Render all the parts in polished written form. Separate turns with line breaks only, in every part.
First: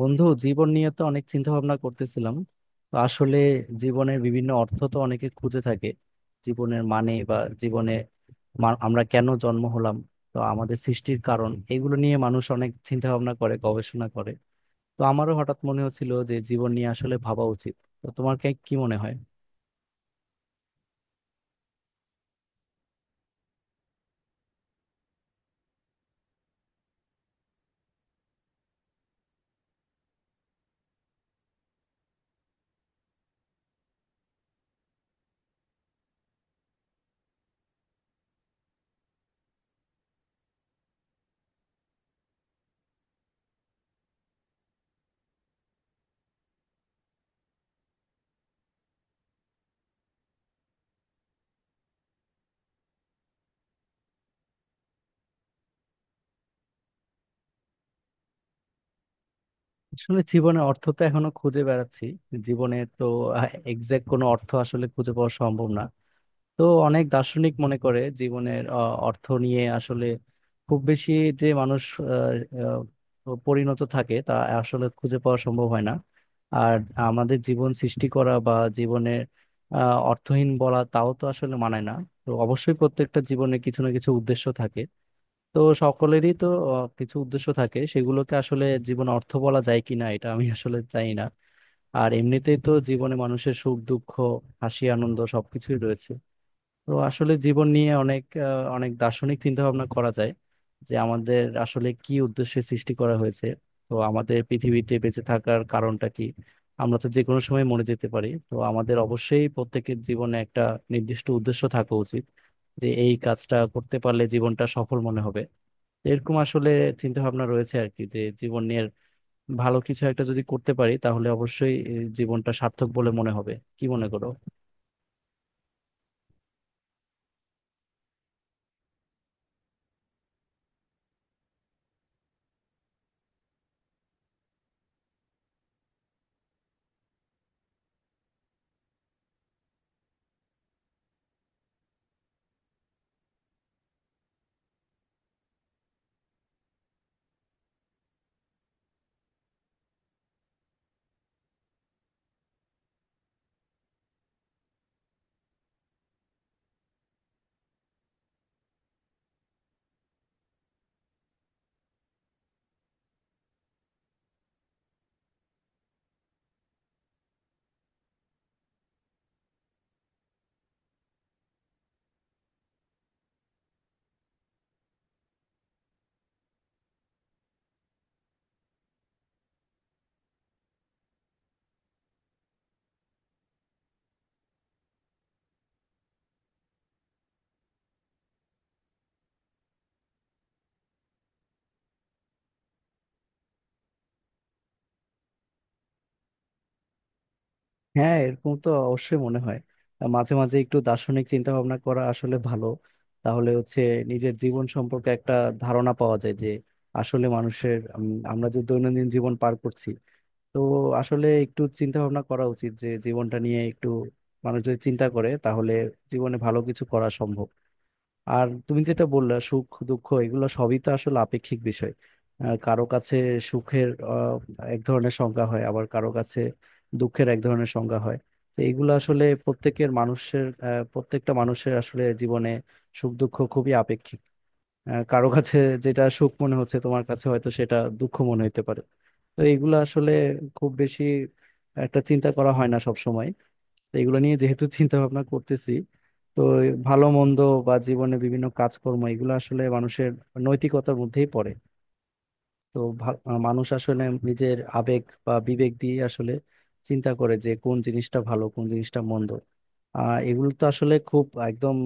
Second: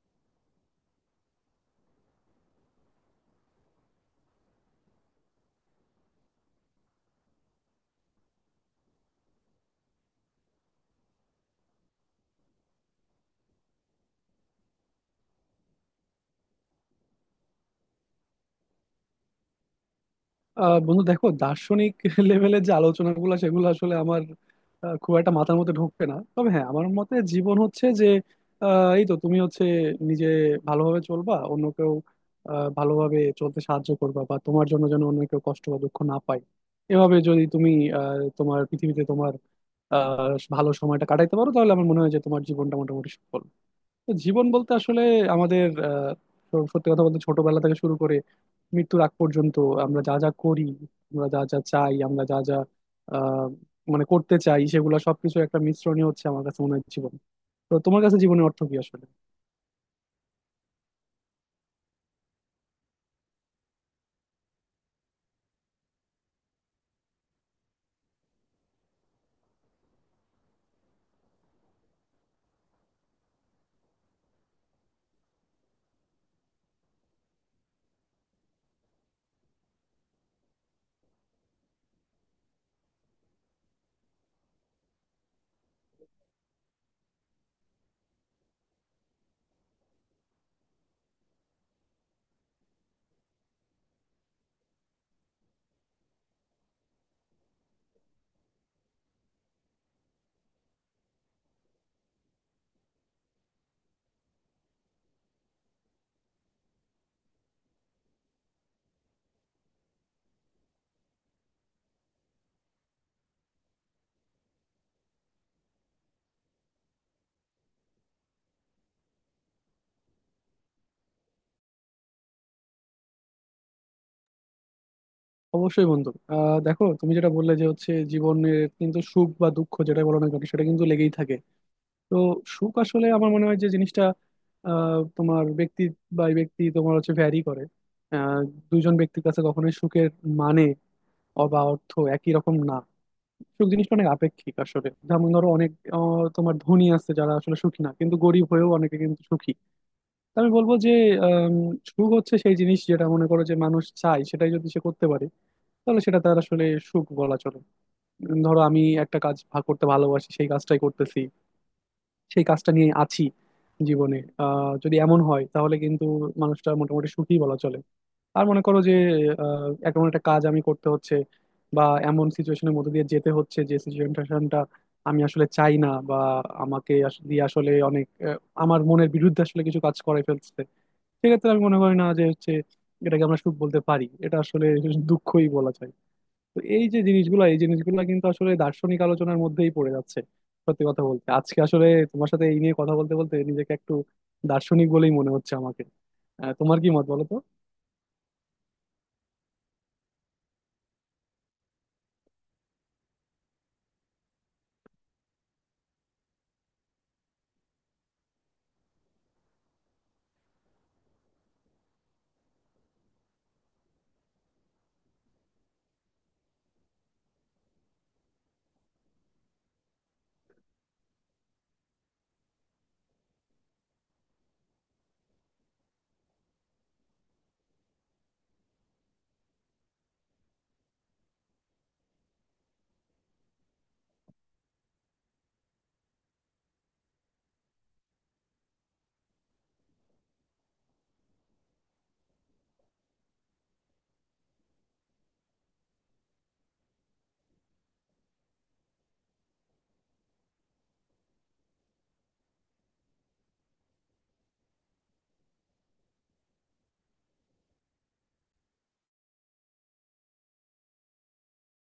বন্ধু, জীবন নিয়ে তো অনেক চিন্তা ভাবনা করতেছিলাম। তো আসলে জীবনের বিভিন্ন অর্থ তো অনেকে খুঁজে থাকে। জীবনের মানে বা জীবনে আমরা কেন জন্ম হলাম, তো আমাদের সৃষ্টির কারণ, এগুলো নিয়ে মানুষ অনেক চিন্তা ভাবনা করে, গবেষণা করে। তো আমারও হঠাৎ মনে হচ্ছিল যে জীবন নিয়ে আসলে ভাবা উচিত। তো তোমার কি মনে হয়?
বন্ধু, দেখো, দার্শনিক লেভেলের যে আলোচনাগুলো সেগুলো আসলে আমার খুব একটা মাথার মধ্যে ঢোকে না। তবে হ্যাঁ, আমার মতে জীবন হচ্ছে যে এই তো, তুমি হচ্ছে নিজে ভালোভাবে চলবা, অন্য কেউ ভালোভাবে চলতে সাহায্য করবা, বা তোমার জন্য যেন অন্য কেউ কষ্ট বা দুঃখ না পায়। এভাবে যদি তুমি তোমার পৃথিবীতে তোমার ভালো সময়টা কাটাইতে পারো, তাহলে আমার মনে হয় যে তোমার জীবনটা মোটামুটি সফল। তো জীবন বলতে আসলে আমাদের সত্যি কথা বলতে, ছোটবেলা থেকে শুরু করে মৃত্যুর আগ পর্যন্ত আমরা যা যা করি, আমরা যা যা চাই, আমরা যা যা আহ, মানে করতে চাই, সেগুলো সবকিছু একটা মিশ্রণই হচ্ছে আমার কাছে মনে হয় জীবন। তো তোমার কাছে জীবনের অর্থ কি আসলে?
আসলে জীবনের অর্থ তো এখনো খুঁজে বেড়াচ্ছি। জীবনে তো এক্সাক্ট কোনো অর্থ আসলে খুঁজে পাওয়া সম্ভব না। তো অনেক দার্শনিক মনে করে জীবনের অর্থ নিয়ে আসলে খুব বেশি যে মানুষ আহ, পরিণত থাকে তা আসলে খুঁজে পাওয়া সম্ভব হয় না। আর আমাদের জীবন সৃষ্টি করা বা জীবনের অর্থহীন বলা তাও তো আসলে মানায় না। তো অবশ্যই প্রত্যেকটা জীবনে কিছু না কিছু উদ্দেশ্য থাকে। তো সকলেরই তো কিছু উদ্দেশ্য থাকে, সেগুলোকে আসলে জীবন অর্থ বলা যায় কিনা এটা আমি আসলে চাই না। আর এমনিতেই তো জীবনে মানুষের সুখ দুঃখ, হাসি আনন্দ সবকিছুই রয়েছে। তো আসলে জীবন নিয়ে অনেক অনেক দার্শনিক চিন্তা ভাবনা করা যায় যে আমাদের আসলে কি উদ্দেশ্যে সৃষ্টি করা হয়েছে, তো আমাদের পৃথিবীতে বেঁচে থাকার কারণটা কি। আমরা তো যে কোনো সময় মরে যেতে পারি, তো আমাদের অবশ্যই প্রত্যেকের জীবনে একটা নির্দিষ্ট উদ্দেশ্য থাকা উচিত, যে এই কাজটা করতে পারলে জীবনটা সফল মনে হবে। এরকম আসলে চিন্তা ভাবনা রয়েছে আর কি, যে জীবনের ভালো কিছু একটা যদি করতে পারি তাহলে অবশ্যই এই জীবনটা সার্থক বলে মনে হবে। কি মনে করো?
অবশ্যই বন্ধু, দেখো, তুমি যেটা বললে যে হচ্ছে জীবনের কিন্তু সুখ বা দুঃখ যেটা বলো না কেন, সেটা কিন্তু লেগেই থাকে। তো সুখ আসলে আমার মনে হয় যে জিনিসটা তোমার ব্যক্তি বাই ব্যক্তি তোমার হচ্ছে ভ্যারি করে। আহ, দুজন ব্যক্তির কাছে কখনোই সুখের মানে অর্থ একই রকম না। সুখ জিনিসটা অনেক আপেক্ষিক আসলে। যেমন ধরো, অনেক তোমার ধনী আছে যারা আসলে সুখী না, কিন্তু গরিব হয়েও অনেকে কিন্তু সুখী। তা আমি বলবো যে আম, সুখ হচ্ছে সেই জিনিস যেটা মনে করো যে মানুষ চায়, সেটাই যদি সে করতে পারে, তাহলে সেটা তার আসলে সুখ বলা চলে। ধরো আমি একটা কাজ করতে ভালোবাসি, সেই কাজটাই করতেছি, সেই কাজটা নিয়ে আছি জীবনে। যদি এমন হয়, তাহলে কিন্তু মানুষটা মোটামুটি সুখী বলা চলে। আর মনে করো যে এমন একটা কাজ আমি করতে হচ্ছে, বা এমন সিচুয়েশনের মধ্যে দিয়ে যেতে হচ্ছে যে সিচুয়েশনটা আমি আসলে চাই না, বা দিয়ে আসলে অনেক আমার মনের বিরুদ্ধে আসলে কিছু কাজ করে ফেলছে। সেক্ষেত্রে আমি মনে করি না যে হচ্ছে এটাকে আমরা সুখ বলতে পারি, এটা আসলে দুঃখই বলা যায়। তো এই যে জিনিসগুলো, এই জিনিসগুলো কিন্তু আসলে দার্শনিক আলোচনার মধ্যেই পড়ে যাচ্ছে। সত্যি কথা বলতে, আজকে আসলে তোমার সাথে এই নিয়ে কথা বলতে বলতে নিজেকে একটু দার্শনিক বলেই মনে হচ্ছে আমাকে। তোমার কি মত বলো তো?
হ্যাঁ, এরকম তো অবশ্যই মনে হয়। মাঝে মাঝে একটু দার্শনিক চিন্তা ভাবনা করা আসলে ভালো। তাহলে হচ্ছে নিজের জীবন সম্পর্কে একটা ধারণা পাওয়া যায় যে আসলে মানুষের আমরা যে দৈনন্দিন জীবন পার করছি, তো আসলে একটু চিন্তা ভাবনা করা উচিত যে জীবনটা নিয়ে একটু মানুষ যদি চিন্তা করে তাহলে জীবনে ভালো কিছু করা সম্ভব। আর তুমি যেটা বললা, সুখ দুঃখ এগুলো সবই তো আসলে আপেক্ষিক বিষয়। কারো কাছে সুখের এক ধরনের সংজ্ঞা হয়, আবার কারো কাছে দুঃখের এক ধরনের সংজ্ঞা হয়। তো এগুলো আসলে প্রত্যেকের মানুষের প্রত্যেকটা মানুষের আসলে জীবনে সুখ দুঃখ খুবই আপেক্ষিক। কারো কাছে যেটা সুখ মনে হচ্ছে, তোমার কাছে হয়তো সেটা দুঃখ মনে হতে পারে। তো এগুলো আসলে খুব বেশি একটা চিন্তা করা হয় না সব সময়। তো এগুলো নিয়ে যেহেতু চিন্তা ভাবনা করতেছি, তো ভালো মন্দ বা জীবনে বিভিন্ন কাজকর্ম, এগুলো আসলে মানুষের নৈতিকতার মধ্যেই পড়ে। তো ভা- আহ মানুষ আসলে নিজের আবেগ বা বিবেক দিয়ে আসলে চিন্তা করে যে কোন জিনিসটা ভালো কোন জিনিসটা মন্দ। এগুলো তো আসলে খুব একদম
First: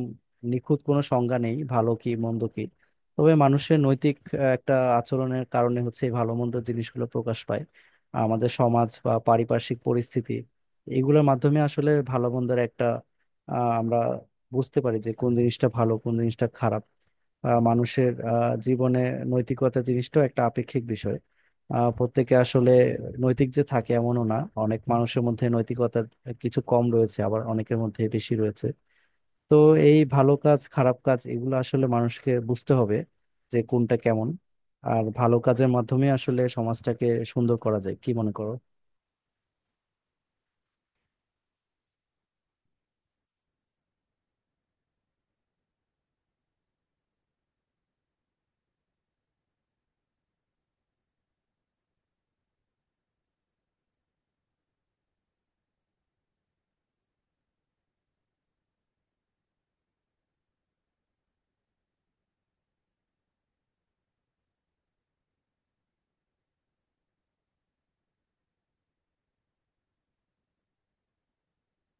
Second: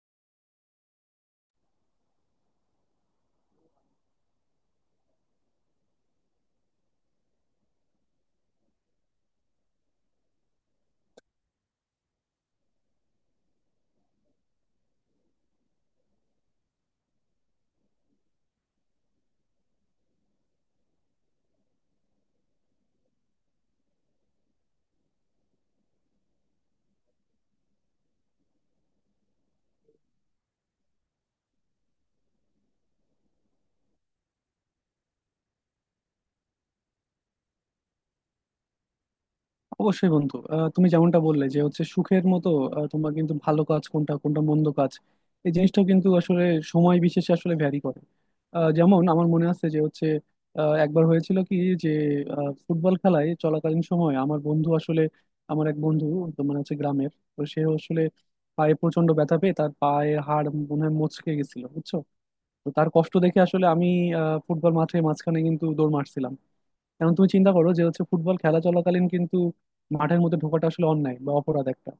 নিখুঁত কোনো সংজ্ঞা নেই ভালো কি মন্দ কি। তবে মানুষের নৈতিক একটা আচরণের কারণে হচ্ছে এই ভালো মন্দ জিনিসগুলো প্রকাশ পায়। আমাদের সমাজ বা পারিপার্শ্বিক পরিস্থিতি, এগুলোর মাধ্যমে আসলে ভালো মন্দের একটা আমরা বুঝতে পারি যে কোন জিনিসটা ভালো কোন জিনিসটা খারাপ। মানুষের জীবনে নৈতিকতা জিনিসটাও একটা আপেক্ষিক বিষয়। প্রত্যেকে আসলে নৈতিক যে থাকে এমনও না। অনেক মানুষের মধ্যে নৈতিকতার কিছু কম রয়েছে, আবার অনেকের মধ্যে বেশি রয়েছে। তো এই ভালো কাজ খারাপ কাজ এগুলো আসলে মানুষকে বুঝতে হবে যে কোনটা কেমন। আর ভালো কাজের মাধ্যমে আসলে সমাজটাকে সুন্দর করা যায়। কি মনে করো?
অবশ্যই বন্ধু, তুমি যেমনটা বললে যে হচ্ছে সুখের মতো তোমার কিন্তু ভালো কাজ কোনটা, কোনটা মন্দ কাজ, এই জিনিসটাও কিন্তু আসলে সময় বিশেষে আসলে ভ্যারি করে। যেমন আমার মনে আছে যে হচ্ছে একবার হয়েছিল কি যে ফুটবল খেলায় চলাকালীন সময় আমার বন্ধু আসলে, আমার এক বন্ধু, তো মানে হচ্ছে গ্রামের, তো সে আসলে পায়ে প্রচন্ড ব্যথা পেয়ে তার পায়ের হাড় মনে হয় মচকে গেছিল, বুঝছো? তো তার কষ্ট দেখে আসলে আমি ফুটবল মাঠের মাঝখানে কিন্তু দৌড় মারছিলাম। এখন তুমি চিন্তা করো যে হচ্ছে ফুটবল খেলা চলাকালীন কিন্তু মাঠের মধ্যে ঢোকাটা আসলে অন্যায় বা অপরাধ একটা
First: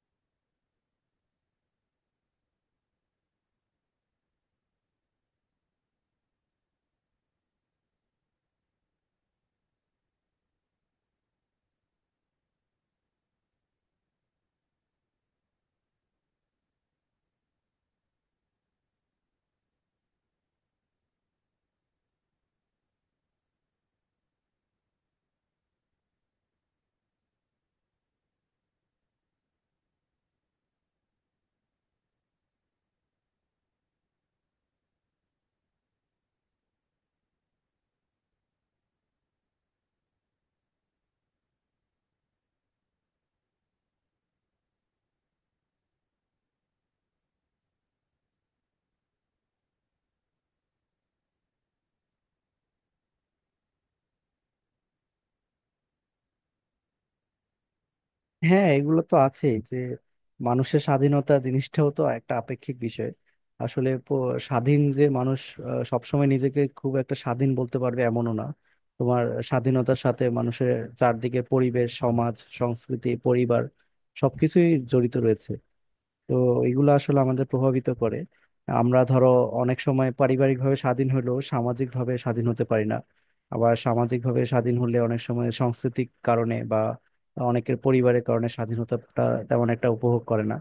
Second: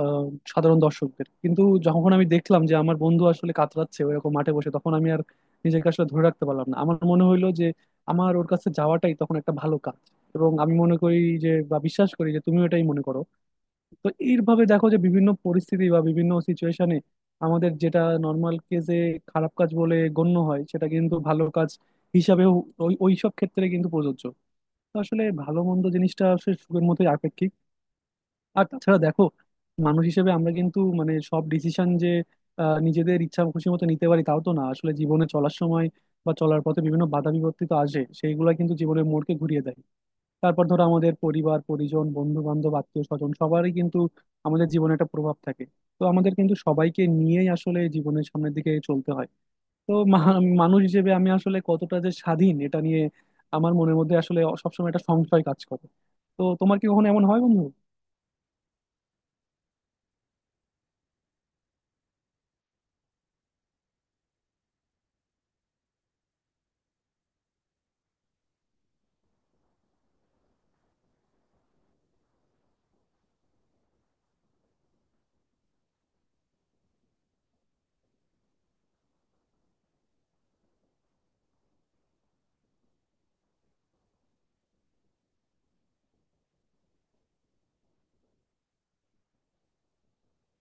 আহ, সাধারণ দর্শকদের কিন্তু। যখন আমি দেখলাম যে আমার বন্ধু আসলে কাতরাচ্ছে ওইরকম মাঠে বসে, তখন আমি আর নিজেকে আসলে ধরে রাখতে পারলাম না। আমার মনে হইলো যে আমার ওর কাছে যাওয়াটাই তখন একটা ভালো কাজ, এবং আমি মনে করি যে, বা বিশ্বাস করি যে, তুমিও এটাই মনে করো। তো এইভাবে দেখো, যে বিভিন্ন পরিস্থিতি বা বিভিন্ন সিচুয়েশনে আমাদের যেটা নর্মাল কেসে খারাপ কাজ বলে গণ্য হয়, সেটা কিন্তু ভালো কাজ হিসাবেও ওইসব ক্ষেত্রে কিন্তু প্রযোজ্য। তো আসলে ভালো মন্দ জিনিসটা আসলে সুখের মতোই আপেক্ষিক। আর তাছাড়া দেখো, মানুষ হিসেবে আমরা কিন্তু মানে সব ডিসিশন যে নিজেদের ইচ্ছা খুশি মতো নিতে পারি, তাও তো না আসলে। জীবনে চলার সময়, বা চলার পথে বিভিন্ন বাধা বিপত্তি তো আসে, সেইগুলা কিন্তু জীবনের মোড়কে ঘুরিয়ে দেয়। তারপর ধরো আমাদের পরিবার পরিজন, বন্ধু বান্ধব, আত্মীয় স্বজন সবারই কিন্তু আমাদের জীবনে একটা প্রভাব থাকে। তো আমাদের কিন্তু সবাইকে নিয়েই আসলে জীবনের সামনের দিকে চলতে হয়। তো মানুষ হিসেবে আমি আসলে কতটা যে স্বাধীন, এটা নিয়ে আমার মনের মধ্যে আসলে সবসময় একটা সংশয় কাজ করে। তো তোমার কি কখনো এমন হয়, বন্ধু?
হ্যাঁ, এগুলো তো আছেই যে মানুষের স্বাধীনতা জিনিসটাও তো একটা আপেক্ষিক বিষয়। আসলে স্বাধীন যে মানুষ সবসময় নিজেকে খুব একটা স্বাধীন বলতে পারবে এমনও না। তোমার স্বাধীনতার সাথে মানুষের চারদিকে পরিবেশ, সমাজ, সংস্কৃতি, পরিবার সবকিছুই জড়িত রয়েছে। তো এগুলো আসলে আমাদের প্রভাবিত করে। আমরা ধরো অনেক সময় পারিবারিকভাবে স্বাধীন হলেও সামাজিকভাবে স্বাধীন হতে পারি না। আবার সামাজিকভাবে স্বাধীন হলে অনেক সময় সাংস্কৃতিক কারণে বা অনেকের পরিবারের কারণে স্বাধীনতাটা তেমন একটা উপভোগ করে না।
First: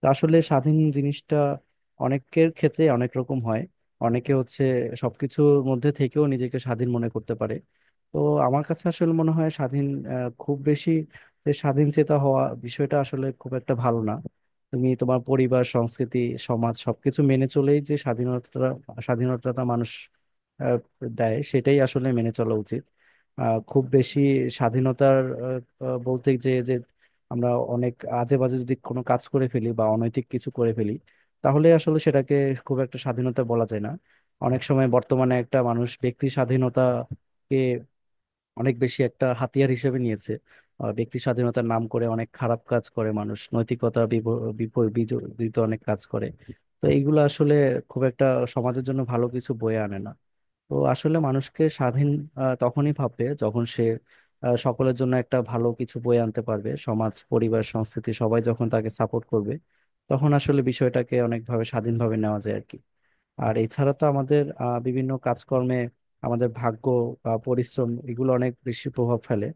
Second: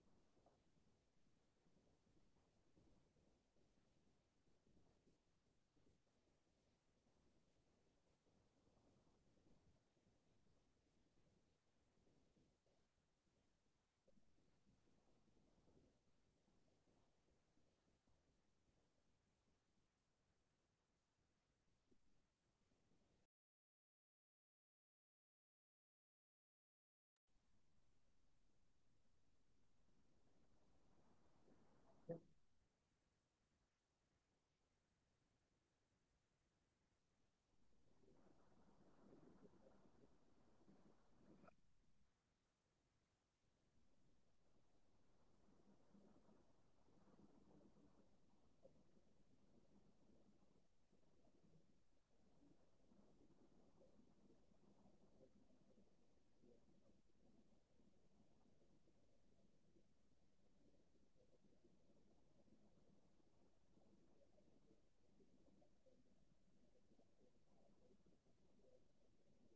তো আসলে স্বাধীন জিনিসটা অনেকের ক্ষেত্রে অনেক রকম হয়। অনেকে হচ্ছে সবকিছুর মধ্যে থেকেও নিজেকে স্বাধীন মনে করতে পারে। তো আমার কাছে আসলে মনে হয় স্বাধীন খুব বেশি যে স্বাধীন চেতা হওয়া বিষয়টা আসলে খুব একটা ভালো না। তুমি তোমার পরিবার, সংস্কৃতি, সমাজ সবকিছু মেনে চলেই যে স্বাধীনতা, স্বাধীনতা মানুষ আহ, দেয় সেটাই আসলে মেনে চলা উচিত। খুব বেশি স্বাধীনতার বলতে যে যে আমরা অনেক আজে বাজে যদি কোনো কাজ করে ফেলি বা অনৈতিক কিছু করে ফেলি, তাহলে আসলে সেটাকে খুব একটা স্বাধীনতা বলা যায় না। অনেক সময় বর্তমানে একটা মানুষ ব্যক্তি স্বাধীনতাকে অনেক বেশি একটা হাতিয়ার হিসেবে নিয়েছে। ব্যক্তি স্বাধীনতার নাম করে অনেক খারাপ কাজ করে মানুষ, নৈতিকতা বিজড়িত অনেক কাজ করে। তো এইগুলো আসলে খুব একটা সমাজের জন্য ভালো কিছু বয়ে আনে না। তো আসলে মানুষকে স্বাধীন তখনই ভাববে যখন সে সকলের জন্য একটা ভালো কিছু বয়ে আনতে পারবে, সমাজ, পরিবার, সংস্কৃতি সবাই যখন তাকে সাপোর্ট করবে, তখন আসলে বিষয়টাকে অনেকভাবে স্বাধীনভাবে নেওয়া যায় আর কি। আর এছাড়া তো আমাদের বিভিন্ন কাজকর্মে আমাদের ভাগ্য বা পরিশ্রম, এগুলো অনেক বেশি প্রভাব ফেলে।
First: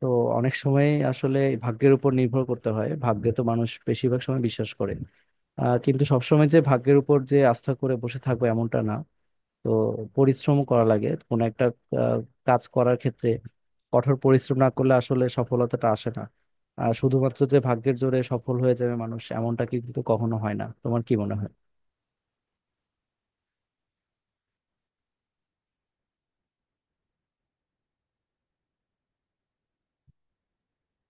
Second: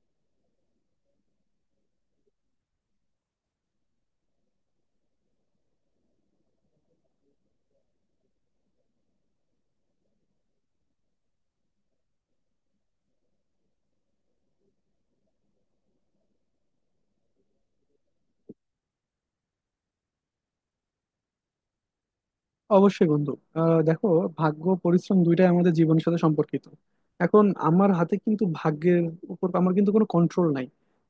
তো অনেক সময় আসলে ভাগ্যের উপর নির্ভর করতে হয়। ভাগ্যে তো মানুষ বেশিরভাগ সময় বিশ্বাস করে। কিন্তু সবসময় যে ভাগ্যের উপর আস্থা করে বসে থাকবো এমনটা না। তো পরিশ্রম করা লাগে কোনো একটা আহ, কাজ করার ক্ষেত্রে। কঠোর পরিশ্রম না করলে আসলে সফলতাটা আসে না। আর শুধুমাত্র যে ভাগ্যের জোরে সফল হয়ে যাবে মানুষ এমনটা কিন্তু কখনো হয় না। তোমার কি মনে হয়?
অবশ্যই বন্ধু, দেখো, ভাগ্য পরিশ্রম দুইটাই আমাদের জীবনের সাথে সম্পর্কিত। এখন আমার হাতে কিন্তু ভাগ্যের উপর আমার কিন্তু কোনো কন্ট্রোল নাই।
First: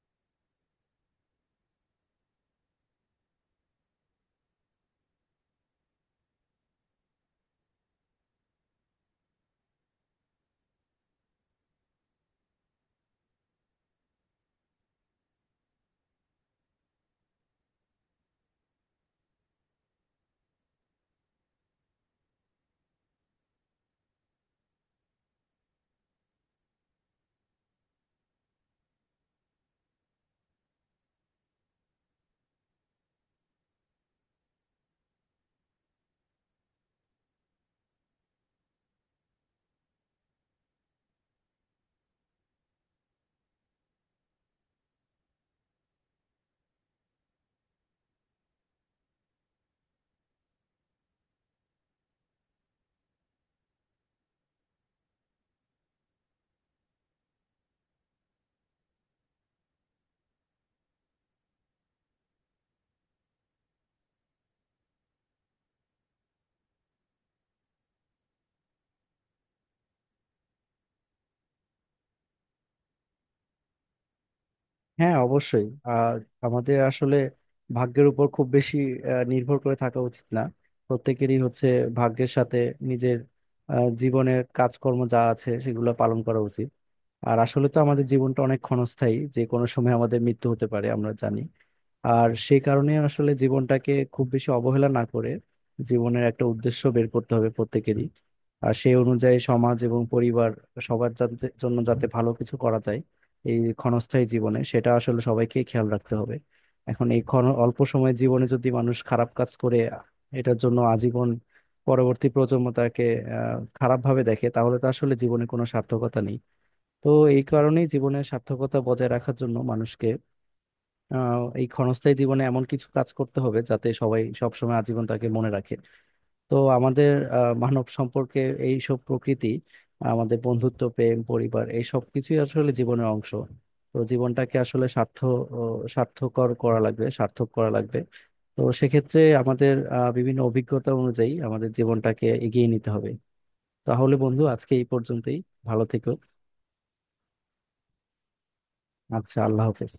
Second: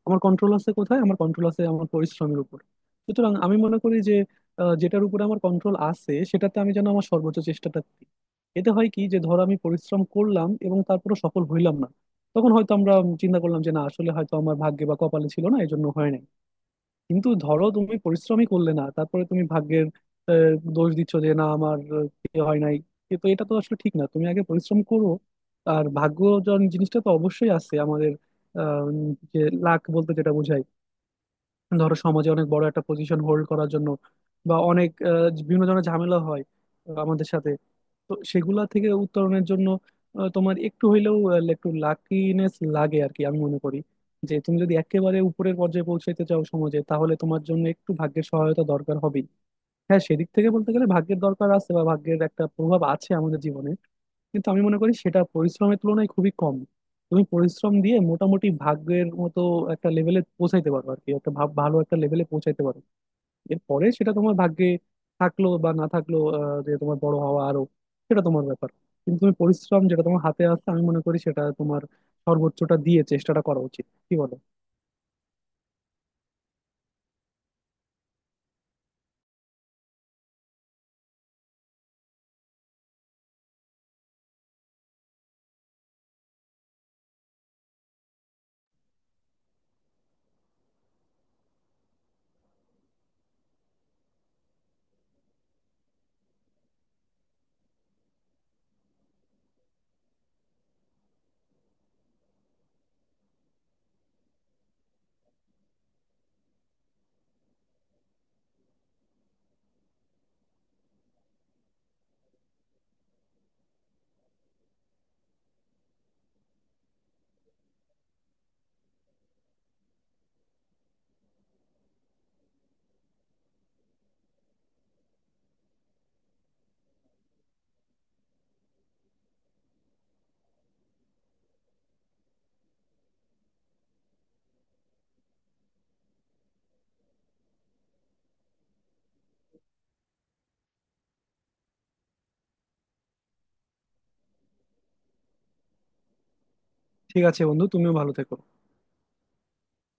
আমার কন্ট্রোল আছে কোথায়? আমার কন্ট্রোল আছে আমার পরিশ্রমের উপর। সুতরাং আমি মনে করি যে যেটার উপরে আমার কন্ট্রোল আছে, সেটাতে আমি যেন আমার সর্বোচ্চ চেষ্টাটা দিই। এতে হয় কি, যে ধরো আমি পরিশ্রম করলাম এবং তারপরে সফল হইলাম না, তখন হয়তো আমরা চিন্তা করলাম যে না, আসলে হয়তো আমার ভাগ্যে বা কপালে ছিল না, এই জন্য হয় নাই। কিন্তু ধরো তুমি পরিশ্রমই করলে না, তারপরে তুমি ভাগ্যের দোষ দিচ্ছ যে না, আমার ইয়ে হয় নাই। কিন্তু এটা তো আসলে ঠিক না। তুমি আগে পরিশ্রম করো। আর ভাগ্য জিনিসটা তো অবশ্যই আছে আমাদের। আহ, যে লাক বলতে যেটা বোঝায়, ধরো সমাজে অনেক বড় একটা পজিশন হোল্ড করার জন্য, বা অনেক বিভিন্ন ধরনের ঝামেলা হয় আমাদের সাথে, তো সেগুলা থেকে উত্তরণের জন্য তোমার একটু হইলেও একটু লাকিনেস লাগে আর কি। আমি মনে করি যে তুমি যদি একেবারে উপরের পর্যায়ে পৌঁছাইতে চাও সমাজে, তাহলে তোমার জন্য একটু ভাগ্যের সহায়তা দরকার হবেই। হ্যাঁ, সেদিক থেকে বলতে গেলে ভাগ্যের দরকার আছে, বা ভাগ্যের একটা প্রভাব আছে আমাদের জীবনে। কিন্তু আমি মনে করি সেটা পরিশ্রমের তুলনায় খুবই কম। তুমি পরিশ্রম দিয়ে মোটামুটি ভাগ্যের মতো একটা লেভেলে পৌঁছাইতে পারো আর কি, একটা ভালো একটা লেভেলে পৌঁছাইতে পারো। এরপরে সেটা তোমার ভাগ্যে থাকলো বা না থাকলো যে তোমার বড় হওয়া আরো, সেটা তোমার ব্যাপার। কিন্তু তুমি পরিশ্রম, যেটা তোমার হাতে আসছে, আমি মনে করি সেটা তোমার সর্বোচ্চটা দিয়ে চেষ্টাটা করা উচিত। কি বলো?
হ্যাঁ, অবশ্যই। আর আমাদের আসলে ভাগ্যের উপর খুব বেশি নির্ভর করে থাকা উচিত না। প্রত্যেকেরই হচ্ছে ভাগ্যের সাথে নিজের জীবনের কাজকর্ম যা আছে সেগুলো পালন করা উচিত। আর আসলে তো আমাদের জীবনটা অনেক ক্ষণস্থায়ী, যে কোনো সময় আমাদের মৃত্যু হতে পারে আমরা জানি। আর সেই কারণে আসলে জীবনটাকে খুব বেশি অবহেলা না করে জীবনের একটা উদ্দেশ্য বের করতে হবে প্রত্যেকেরই। আর সেই অনুযায়ী সমাজ এবং পরিবার, সবার জন্য যাতে ভালো কিছু করা যায় এই ক্ষণস্থায়ী জীবনে, সেটা আসলে সবাইকে খেয়াল রাখতে হবে। এখন এই ক্ষণ অল্প সময়ের জীবনে যদি মানুষ খারাপ কাজ করে, এটার জন্য আজীবন পরবর্তী প্রজন্ম তাকে খারাপভাবে দেখে, তাহলে তো আসলে জীবনে কোনো সার্থকতা নেই। তো এই কারণেই জীবনের সার্থকতা বজায় রাখার জন্য মানুষকে এই ক্ষণস্থায়ী জীবনে এমন কিছু কাজ করতে হবে যাতে সবাই সবসময় আজীবন তাকে মনে রাখে। তো আমাদের মানব সম্পর্কে, এই সব প্রকৃতি, আমাদের বন্ধুত্ব, প্রেম, পরিবার, এই সব কিছুই আসলে জীবনের অংশ। তো জীবনটাকে আসলে ও সার্থকর করা লাগবে, সার্থক করা লাগবে। তো সেক্ষেত্রে আমাদের বিভিন্ন অভিজ্ঞতা অনুযায়ী আমাদের জীবনটাকে এগিয়ে নিতে হবে। তাহলে বন্ধু, আজকে এই পর্যন্তই। ভালো থেকো।
ঠিক আছে বন্ধু, তুমিও ভালো থেকো।
আচ্ছা, আল্লাহ হাফেজ।